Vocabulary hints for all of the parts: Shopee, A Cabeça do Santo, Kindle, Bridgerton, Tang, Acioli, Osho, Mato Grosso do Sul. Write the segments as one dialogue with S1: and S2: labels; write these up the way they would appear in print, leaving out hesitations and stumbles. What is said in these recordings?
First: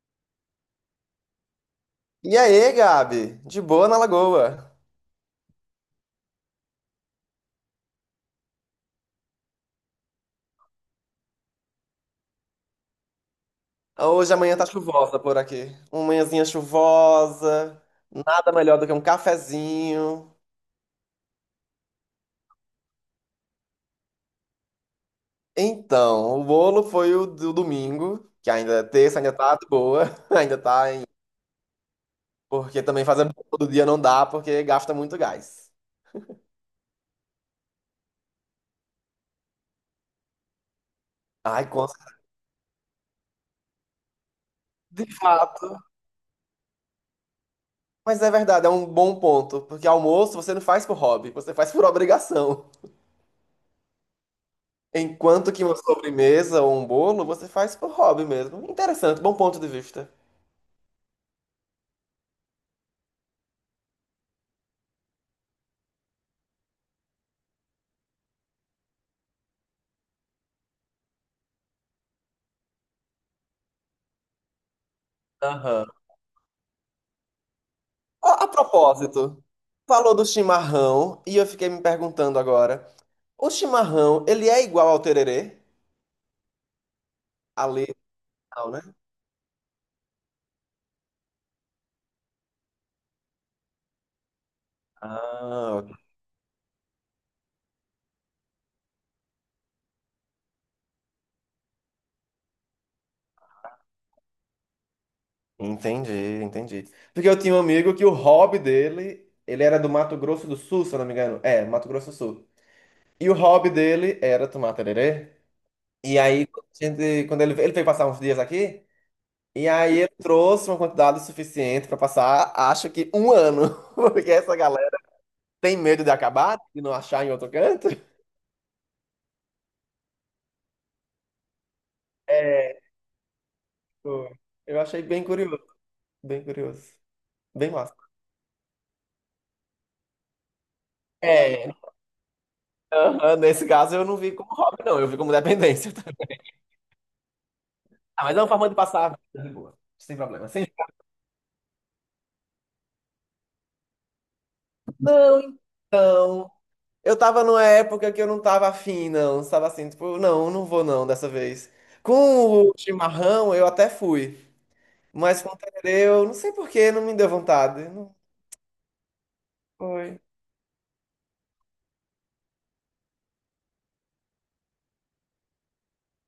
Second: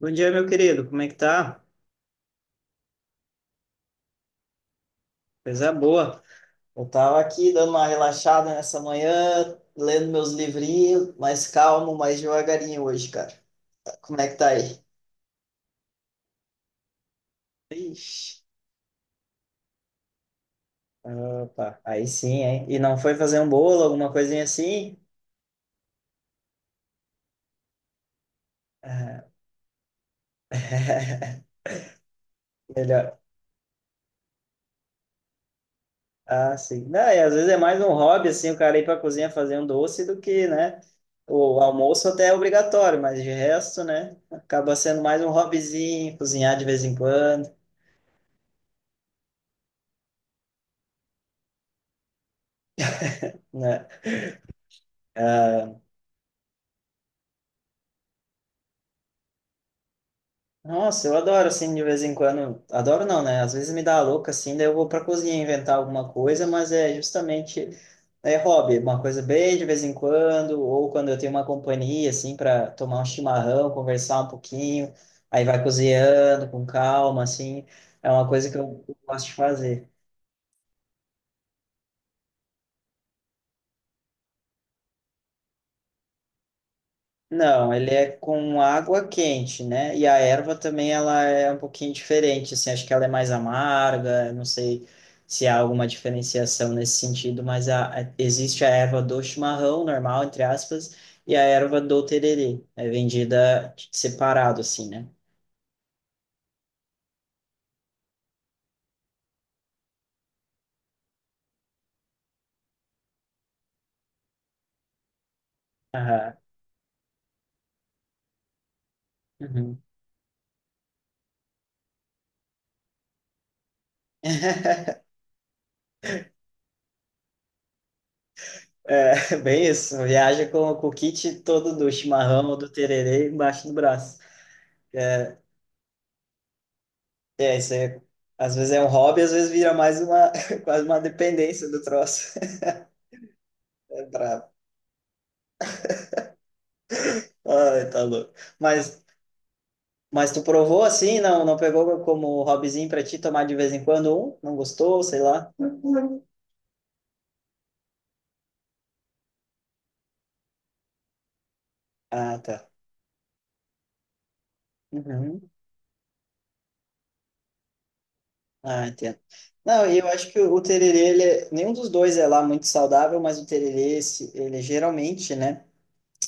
S1: Bom dia, meu querido. Como é que tá?
S2: E aí, Gabi? De boa na Lagoa.
S1: Coisa boa. Eu tava aqui dando uma relaxada nessa manhã, lendo meus livrinhos, mais calmo, mais devagarinho hoje, cara. Como é
S2: Hoje
S1: que tá
S2: amanhã tá
S1: aí?
S2: chuvosa por aqui. Uma manhãzinha chuvosa,
S1: Ixi.
S2: nada melhor do que um cafezinho.
S1: Opa, aí sim, hein? E não foi fazer um bolo, alguma coisinha assim?
S2: Então, o bolo foi o do domingo, que ainda é terça, ainda tá de boa, ainda tá
S1: Ah,
S2: em... Porque também
S1: melhor.
S2: fazer bolo todo dia não dá, porque gasta muito gás.
S1: Ah, sim. Não, e às vezes é mais um hobby, assim, o cara ir pra cozinha fazer um doce do que, né? O
S2: Ai, com
S1: almoço
S2: certeza.
S1: até é obrigatório, mas de resto, né? Acaba sendo
S2: De
S1: mais um
S2: fato.
S1: hobbyzinho, cozinhar de vez em quando,
S2: Mas é verdade, é um bom ponto, porque almoço você não faz por hobby, você faz por obrigação.
S1: né?
S2: Enquanto que
S1: Ah,
S2: uma sobremesa ou um bolo você faz por hobby mesmo. Interessante, bom ponto de vista.
S1: nossa, eu adoro, assim, de vez em quando. Adoro não, né? Às vezes me dá a louca, assim, daí eu vou pra cozinha inventar alguma coisa, mas é justamente é hobby, uma coisa bem de vez em quando, ou quando eu tenho uma companhia, assim, para tomar um chimarrão, conversar um pouquinho, aí vai
S2: Aham.
S1: cozinhando com calma, assim, é uma
S2: Ó,
S1: coisa
S2: a
S1: que eu gosto de
S2: propósito,
S1: fazer.
S2: falou do chimarrão e eu fiquei me perguntando agora, o chimarrão, ele é igual ao tererê? A
S1: Não, ele
S2: leite
S1: é
S2: e
S1: com
S2: tal, né?
S1: água quente, né? E a erva também ela é um pouquinho diferente, assim, acho que ela é mais amarga, não sei se há
S2: Ah,
S1: alguma
S2: ok.
S1: diferenciação nesse sentido, mas existe a erva do chimarrão normal, entre aspas, e a erva do tererê, é vendida separado, assim, né?
S2: Entendi, entendi. Porque eu tinha um amigo que o hobby dele, ele era do Mato Grosso do Sul, se eu não me engano. É, Mato Grosso do Sul. E o hobby dele era tomar tererê. E
S1: Aham.
S2: aí, quando ele veio passar uns dias aqui, e
S1: Uhum.
S2: aí eu trouxe uma quantidade suficiente para passar, acho que um ano, porque essa galera tem medo de acabar, de não achar em outro canto.
S1: É, bem isso, viaja com o kit todo do chimarrão ou do
S2: É,
S1: tererê embaixo do braço.
S2: pô, eu achei bem curioso, bem curioso,
S1: É,
S2: bem
S1: isso aí,
S2: massa.
S1: é, às vezes é um hobby, às vezes vira mais uma, quase uma dependência
S2: É,
S1: do troço.
S2: aham, nesse caso
S1: É
S2: eu não vi
S1: brabo.
S2: como hobby, não, eu vi como dependência.
S1: Ai, tá
S2: Ah,
S1: louco.
S2: mas é uma forma de
S1: Mas,
S2: passar a vida de boa, sem
S1: mas tu
S2: problema. Sem...
S1: provou assim, não, não pegou como hobbyzinho pra ti tomar de vez em quando um? Não gostou, sei lá?
S2: Então, eu tava numa época que eu não tava afim, não, tava assim, tipo, não, não vou não dessa vez.
S1: Ah,
S2: Com
S1: tá.
S2: o chimarrão eu até fui. Mas
S1: Uhum.
S2: com tererê, eu não sei por que, não me deu vontade. Não
S1: Ah, entendo. Não, e eu
S2: foi.
S1: acho que o tererê, nenhum dos dois é lá muito saudável, mas o tererê, ele geralmente, né,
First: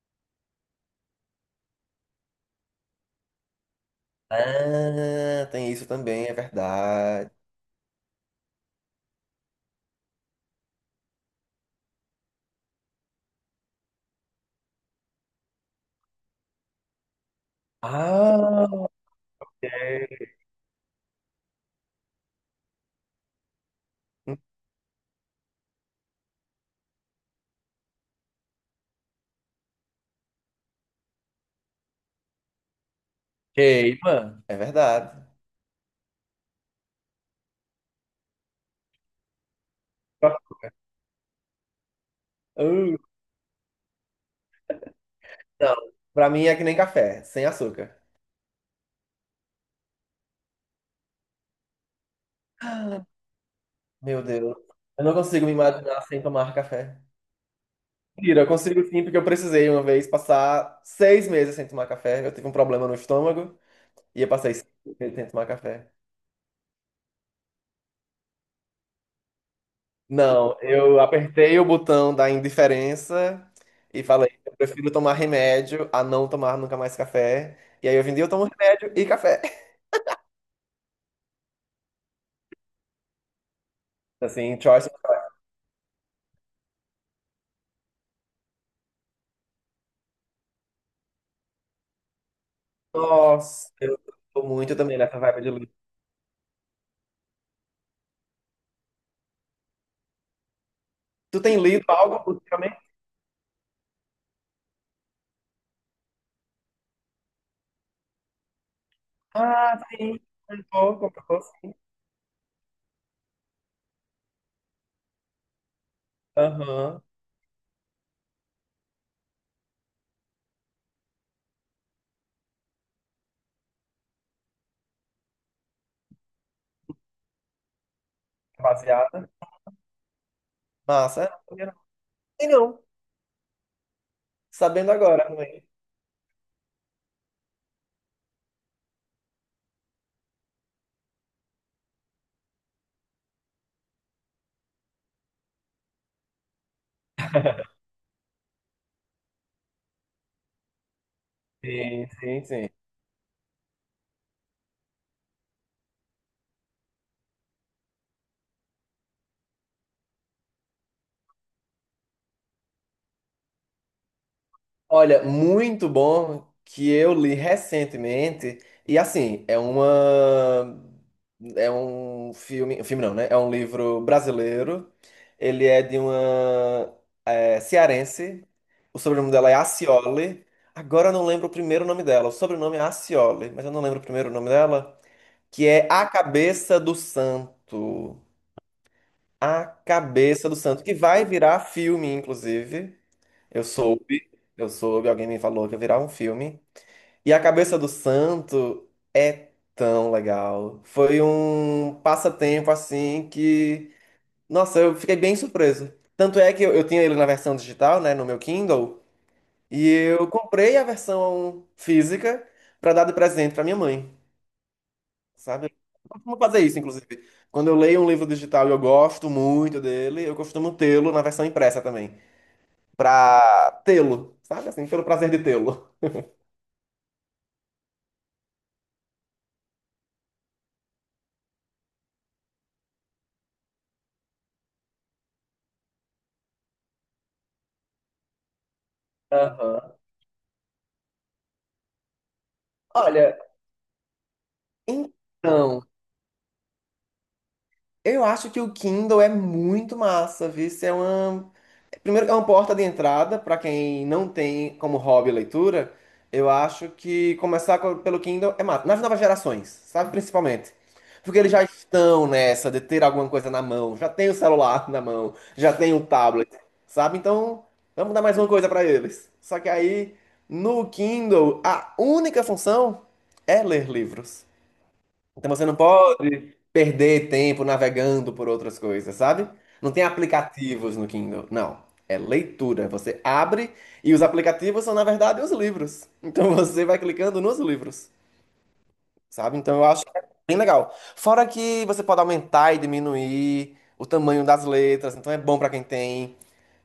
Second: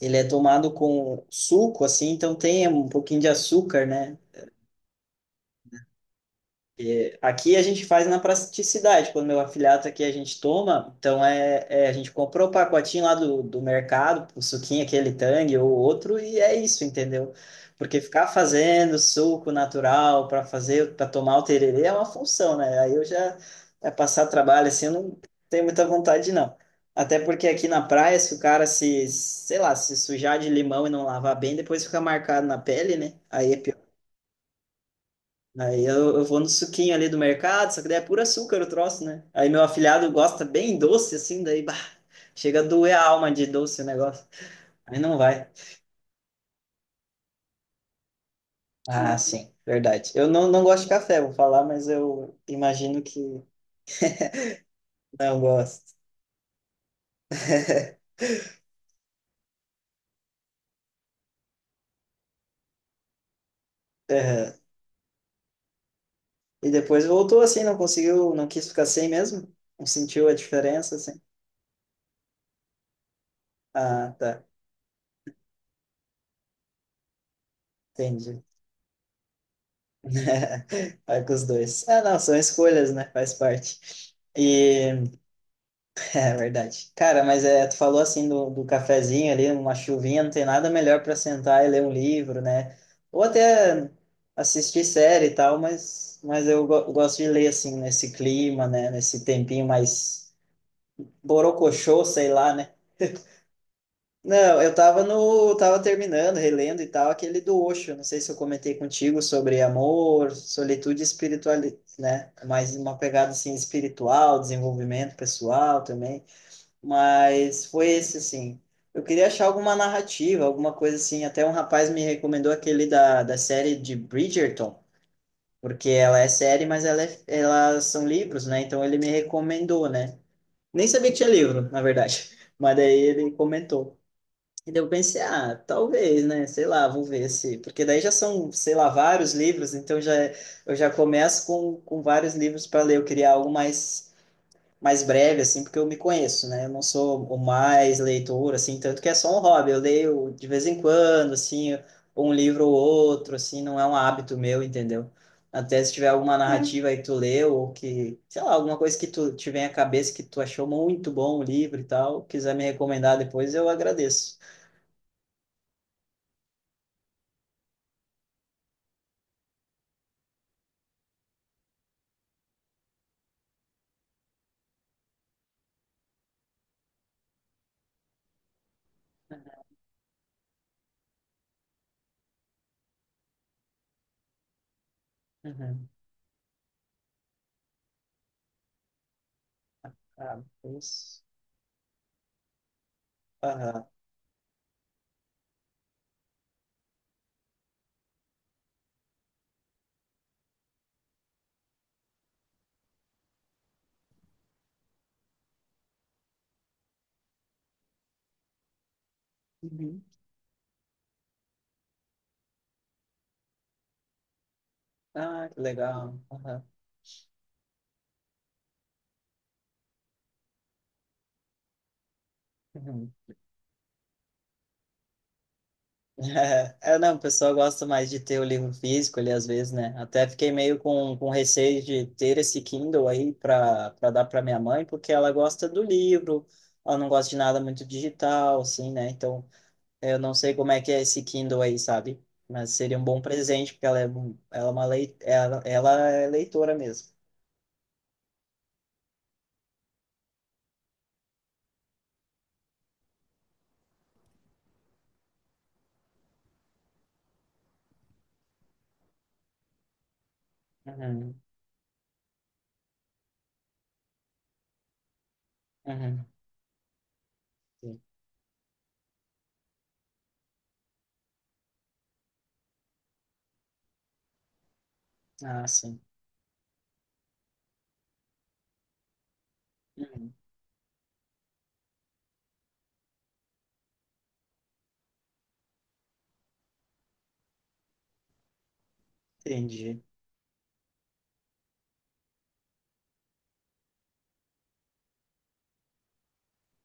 S1: ele é tomado com suco, assim, então tem um pouquinho de açúcar, né?
S2: Ah, tem isso também, é
S1: E
S2: verdade.
S1: aqui a gente faz na praticidade. Quando meu afiliado aqui a gente toma, então a gente comprou o pacotinho lá do mercado, o suquinho, aquele Tang ou outro, e é isso, entendeu? Porque ficar
S2: Ah,
S1: fazendo suco natural para fazer, para tomar o tererê é uma função, né? Aí eu já é passar trabalho assim, eu não tenho muita vontade, não. Até porque aqui na praia, se o cara se, sei lá, se sujar de limão e não lavar bem, depois fica marcado na pele, né? Aí é.
S2: queima. É verdade.
S1: Aí eu vou no suquinho ali do mercado, só que daí é puro açúcar o troço, né? Aí meu afilhado gosta bem doce, assim, daí, bah, chega a doer
S2: Uh,
S1: a alma de doce o negócio. Aí não vai.
S2: não, pra mim é que nem café, sem açúcar.
S1: Ah, sim, verdade. Eu não gosto de café, vou falar, mas eu imagino que
S2: Meu Deus, eu não
S1: não
S2: consigo me
S1: gosto.
S2: imaginar sem tomar café. Mentira, eu consigo sim, porque eu precisei uma vez passar 6 meses sem tomar café. Eu tive um problema no estômago e eu passei
S1: Aham.
S2: 6 meses sem tomar café.
S1: E depois voltou assim, não conseguiu, não quis ficar sem mesmo? Não sentiu a
S2: Não,
S1: diferença,
S2: eu
S1: assim?
S2: apertei o botão da indiferença e
S1: Ah,
S2: falei,
S1: tá,
S2: eu prefiro tomar remédio a não tomar nunca mais café. E aí hoje em dia eu
S1: entendi.
S2: tomo remédio e café.
S1: Vai com os dois. Ah, não, são escolhas, né? Faz parte.
S2: Assim, Choice,
S1: E... É verdade. Cara, mas é, tu falou assim do cafezinho ali, uma chuvinha, não tem nada melhor para sentar e ler um livro, né? Ou
S2: nossa,
S1: até
S2: eu tô muito
S1: assistir
S2: também nessa
S1: série e
S2: vibe de
S1: tal,
S2: livro.
S1: mas, mas eu gosto de ler assim, nesse clima, né? Nesse tempinho mais
S2: Tu tem lido
S1: borocochô,
S2: algo
S1: sei lá, né?
S2: ultimamente?
S1: Não, eu tava no, tava terminando, relendo e tal, aquele do Osho, não sei se eu comentei contigo sobre
S2: Ah, sim,
S1: amor, solitude e
S2: um pouco sim.
S1: espiritualidade, né? Mais uma pegada assim espiritual, desenvolvimento pessoal também.
S2: Aham,
S1: Mas foi esse, assim. Eu queria achar alguma narrativa, alguma coisa assim. Até um rapaz me recomendou aquele da série de Bridgerton, porque ela é série, mas ela é, elas são livros, né? Então ele me
S2: baseada.
S1: recomendou, né? Nem sabia que
S2: Massa,
S1: tinha
S2: não, não
S1: livro,
S2: sabia não.
S1: na verdade.
S2: E
S1: Mas
S2: não,
S1: daí ele comentou. E daí eu
S2: sabendo
S1: pensei,
S2: agora, não
S1: ah,
S2: é?
S1: talvez, né? Sei lá, vou ver se. Porque daí já são, sei lá, vários livros, então já, eu já começo com vários livros para ler. Eu queria algo mais mais breve, assim, porque eu me conheço, né? Eu não sou o mais leitor, assim, tanto que é só um hobby. Eu leio de vez em quando, assim,
S2: Sim,
S1: um
S2: sim,
S1: livro
S2: sim.
S1: ou outro, assim, não é um hábito meu, entendeu? Até se tiver alguma narrativa aí que tu leu, ou que, sei lá, alguma coisa que tu tiver à cabeça que tu achou muito bom o livro e tal, quiser me recomendar depois, eu agradeço.
S2: Olha, muito bom que eu li recentemente. E assim, é uma. É um filme. Filme não, né? É um livro brasileiro. Ele é de uma cearense. O sobrenome dela é Acioli. Agora eu não lembro o primeiro nome dela. O sobrenome é Acioli, mas eu não lembro o primeiro nome dela. Que é
S1: Uhum.
S2: A Cabeça do Santo. A
S1: Ah,
S2: Cabeça do Santo. Que
S1: isso.
S2: vai virar filme, inclusive. Eu
S1: Aham.
S2: soube. Eu soube, alguém me falou que ia virar um filme. E a cabeça do santo é tão legal. Foi um passatempo assim que, nossa, eu fiquei bem surpreso. Tanto é que eu tinha ele na versão digital, né, no meu Kindle, e
S1: Uhum.
S2: eu comprei a versão física pra dar de presente pra minha mãe,
S1: Ah, que
S2: sabe? Eu
S1: legal.
S2: costumo fazer
S1: Aham.
S2: isso, inclusive. Quando eu leio um livro digital e eu gosto muito dele, eu costumo tê-lo na versão impressa também,
S1: Uhum.
S2: pra tê-lo, sabe assim, pelo prazer de tê-lo.
S1: É, é, não, o pessoal gosta mais de ter o livro físico ali, às vezes, né? Até fiquei meio com receio de ter esse Kindle aí para dar para minha mãe, porque ela gosta do livro, ela não gosta de nada muito digital, assim, né? Então,
S2: Aham.
S1: eu não sei como é que é esse Kindle aí, sabe? Mas seria um bom
S2: Olha,
S1: presente, porque ela é uma lei,
S2: então.
S1: ela é leitora mesmo.
S2: Eu acho que o Kindle é muito massa, viu? Isso é uma... Primeiro, é uma porta de entrada para quem não tem como hobby leitura. Eu acho que começar pelo Kindle é massa. Nas novas gerações, sabe? Principalmente. Porque
S1: Uhum,
S2: eles já estão nessa de ter alguma coisa na mão. Já tem o celular na mão, já tem o
S1: uhum.
S2: tablet, sabe? Então,
S1: Sim.
S2: vamos dar mais uma coisa para eles. Só que aí, no Kindle, a única função é ler livros. Então você
S1: Ah,
S2: não
S1: sim.
S2: pode perder tempo navegando por outras coisas, sabe? Não tem
S1: Uhum,
S2: aplicativos no Kindle, não. É leitura. Você abre e os aplicativos são, na verdade, os livros. Então você vai clicando nos livros, sabe? Então eu
S1: entendi.
S2: acho que é bem legal. Fora que você pode aumentar e diminuir o tamanho das letras, então é bom para quem tem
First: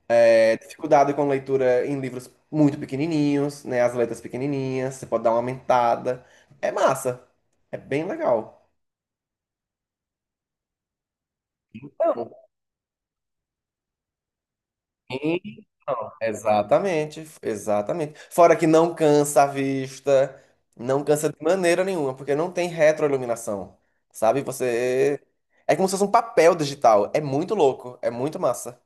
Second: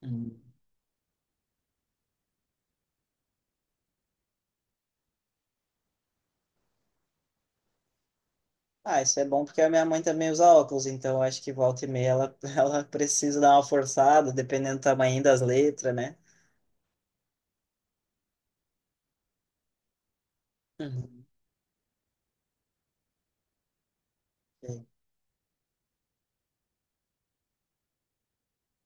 S1: Uhum.
S2: dificuldade com leitura em livros muito pequenininhos, né? As letras pequenininhas, você pode dar uma aumentada. É massa. É bem legal.
S1: Ah, isso é bom porque a minha mãe também usa óculos, então eu acho que volta e meia
S2: Então,
S1: ela, ela precisa dar uma forçada, dependendo do tamanho das letras, né?
S2: exatamente, exatamente. Fora que não cansa a vista, não
S1: Uhum.
S2: cansa de maneira nenhuma, porque não tem retroiluminação, sabe?
S1: Sim.
S2: Você. É como se fosse um papel digital. É muito louco, é muito massa.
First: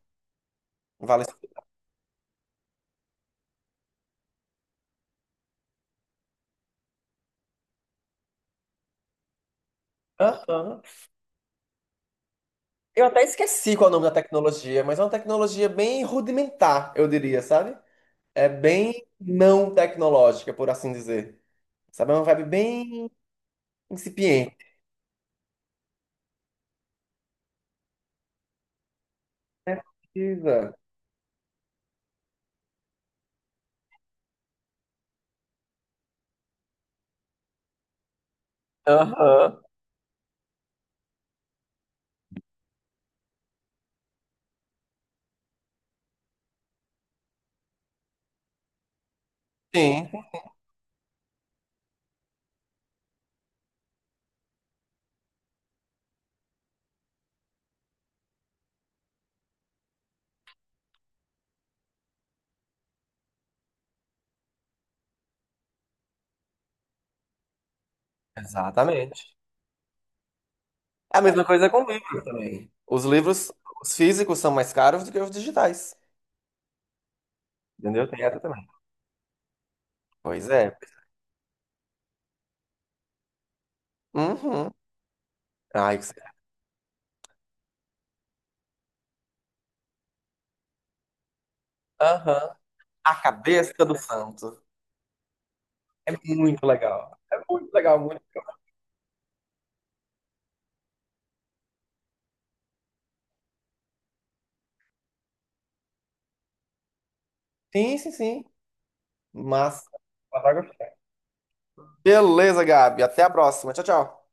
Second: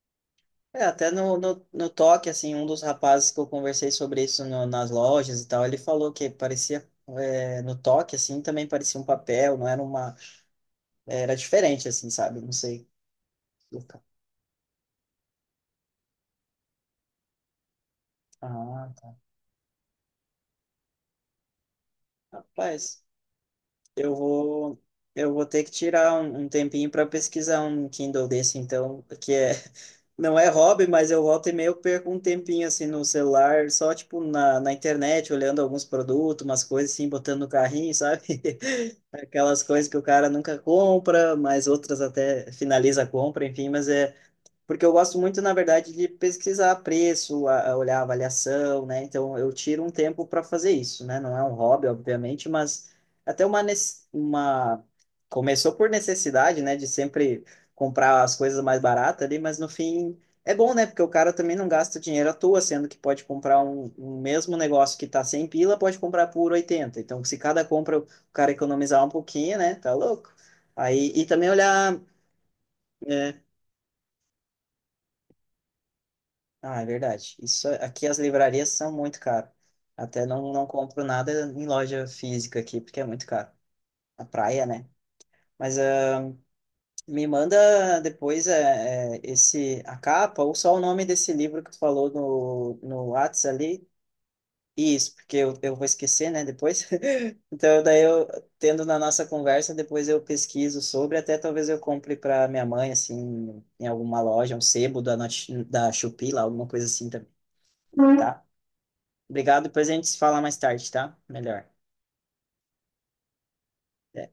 S1: É, até
S2: Vale.
S1: no toque, assim, um dos rapazes que eu conversei sobre isso nas lojas e tal, ele falou que parecia, é, no toque, assim, também parecia um papel, não era uma...
S2: Aham.
S1: Era diferente, assim, sabe? Não sei.
S2: Eu até esqueci qual é o nome da tecnologia, mas é uma tecnologia bem rudimentar, eu diria, sabe? É
S1: Ah,
S2: bem
S1: tá.
S2: não tecnológica, por assim dizer. Sabe? É uma vibe
S1: Rapaz,
S2: bem
S1: eu
S2: incipiente.
S1: vou... Eu vou ter que tirar um tempinho para pesquisar um Kindle desse, então, que é.
S2: Né?
S1: Não é
S2: Precisa.
S1: hobby, mas eu volta e meia eu perco um tempinho assim no celular, só tipo na internet, olhando alguns produtos, umas coisas assim, botando no carrinho, sabe?
S2: Aham.
S1: Aquelas coisas que o cara nunca compra, mas outras até finaliza a compra, enfim, mas é porque eu gosto muito, na verdade, de pesquisar preço, a olhar avaliação, né? Então, eu tiro um
S2: Sim,
S1: tempo para fazer isso, né? Não é um hobby, obviamente, mas até uma, uma... Começou por necessidade, né? De sempre comprar as coisas mais baratas ali, mas no fim é bom, né? Porque o cara também não gasta dinheiro à toa, sendo que pode comprar um mesmo negócio que tá 100 pila, pode comprar por 80. Então, se cada compra o cara economizar um
S2: exatamente.
S1: pouquinho, né? Tá louco. Aí,
S2: É a
S1: e
S2: mesma
S1: também
S2: coisa com
S1: olhar
S2: livros também. Os
S1: é.
S2: livros, os físicos são mais caros do que os digitais.
S1: Ah, é verdade. Isso é, aqui
S2: Entendeu?
S1: as
S2: Tem essa também.
S1: livrarias são muito caro. Até
S2: Pois
S1: não, não
S2: é.
S1: compro nada em loja física aqui, porque é muito caro. A praia,
S2: Uhum.
S1: né? Mas
S2: Ai, que... você-
S1: ah, me manda depois eh, eh, esse, a capa ou só o nome desse livro que tu falou
S2: Aham.
S1: no
S2: A
S1: Whats
S2: cabeça
S1: ali.
S2: do santo.
S1: Isso, porque eu vou
S2: É
S1: esquecer, né,
S2: muito
S1: depois.
S2: legal. É muito
S1: Então,
S2: legal,
S1: daí
S2: muito.
S1: eu, tendo na nossa conversa, depois eu pesquiso sobre, até talvez eu compre para minha mãe, assim, em alguma loja, um sebo da, da Shopee, lá, alguma coisa assim também,
S2: Sim, sim,
S1: tá?
S2: sim.
S1: Obrigado.
S2: Massa.
S1: Depois a gente se fala mais tarde, tá? Melhor.
S2: Beleza, Gabi. Até a próxima. Tchau,
S1: Até.
S2: tchau.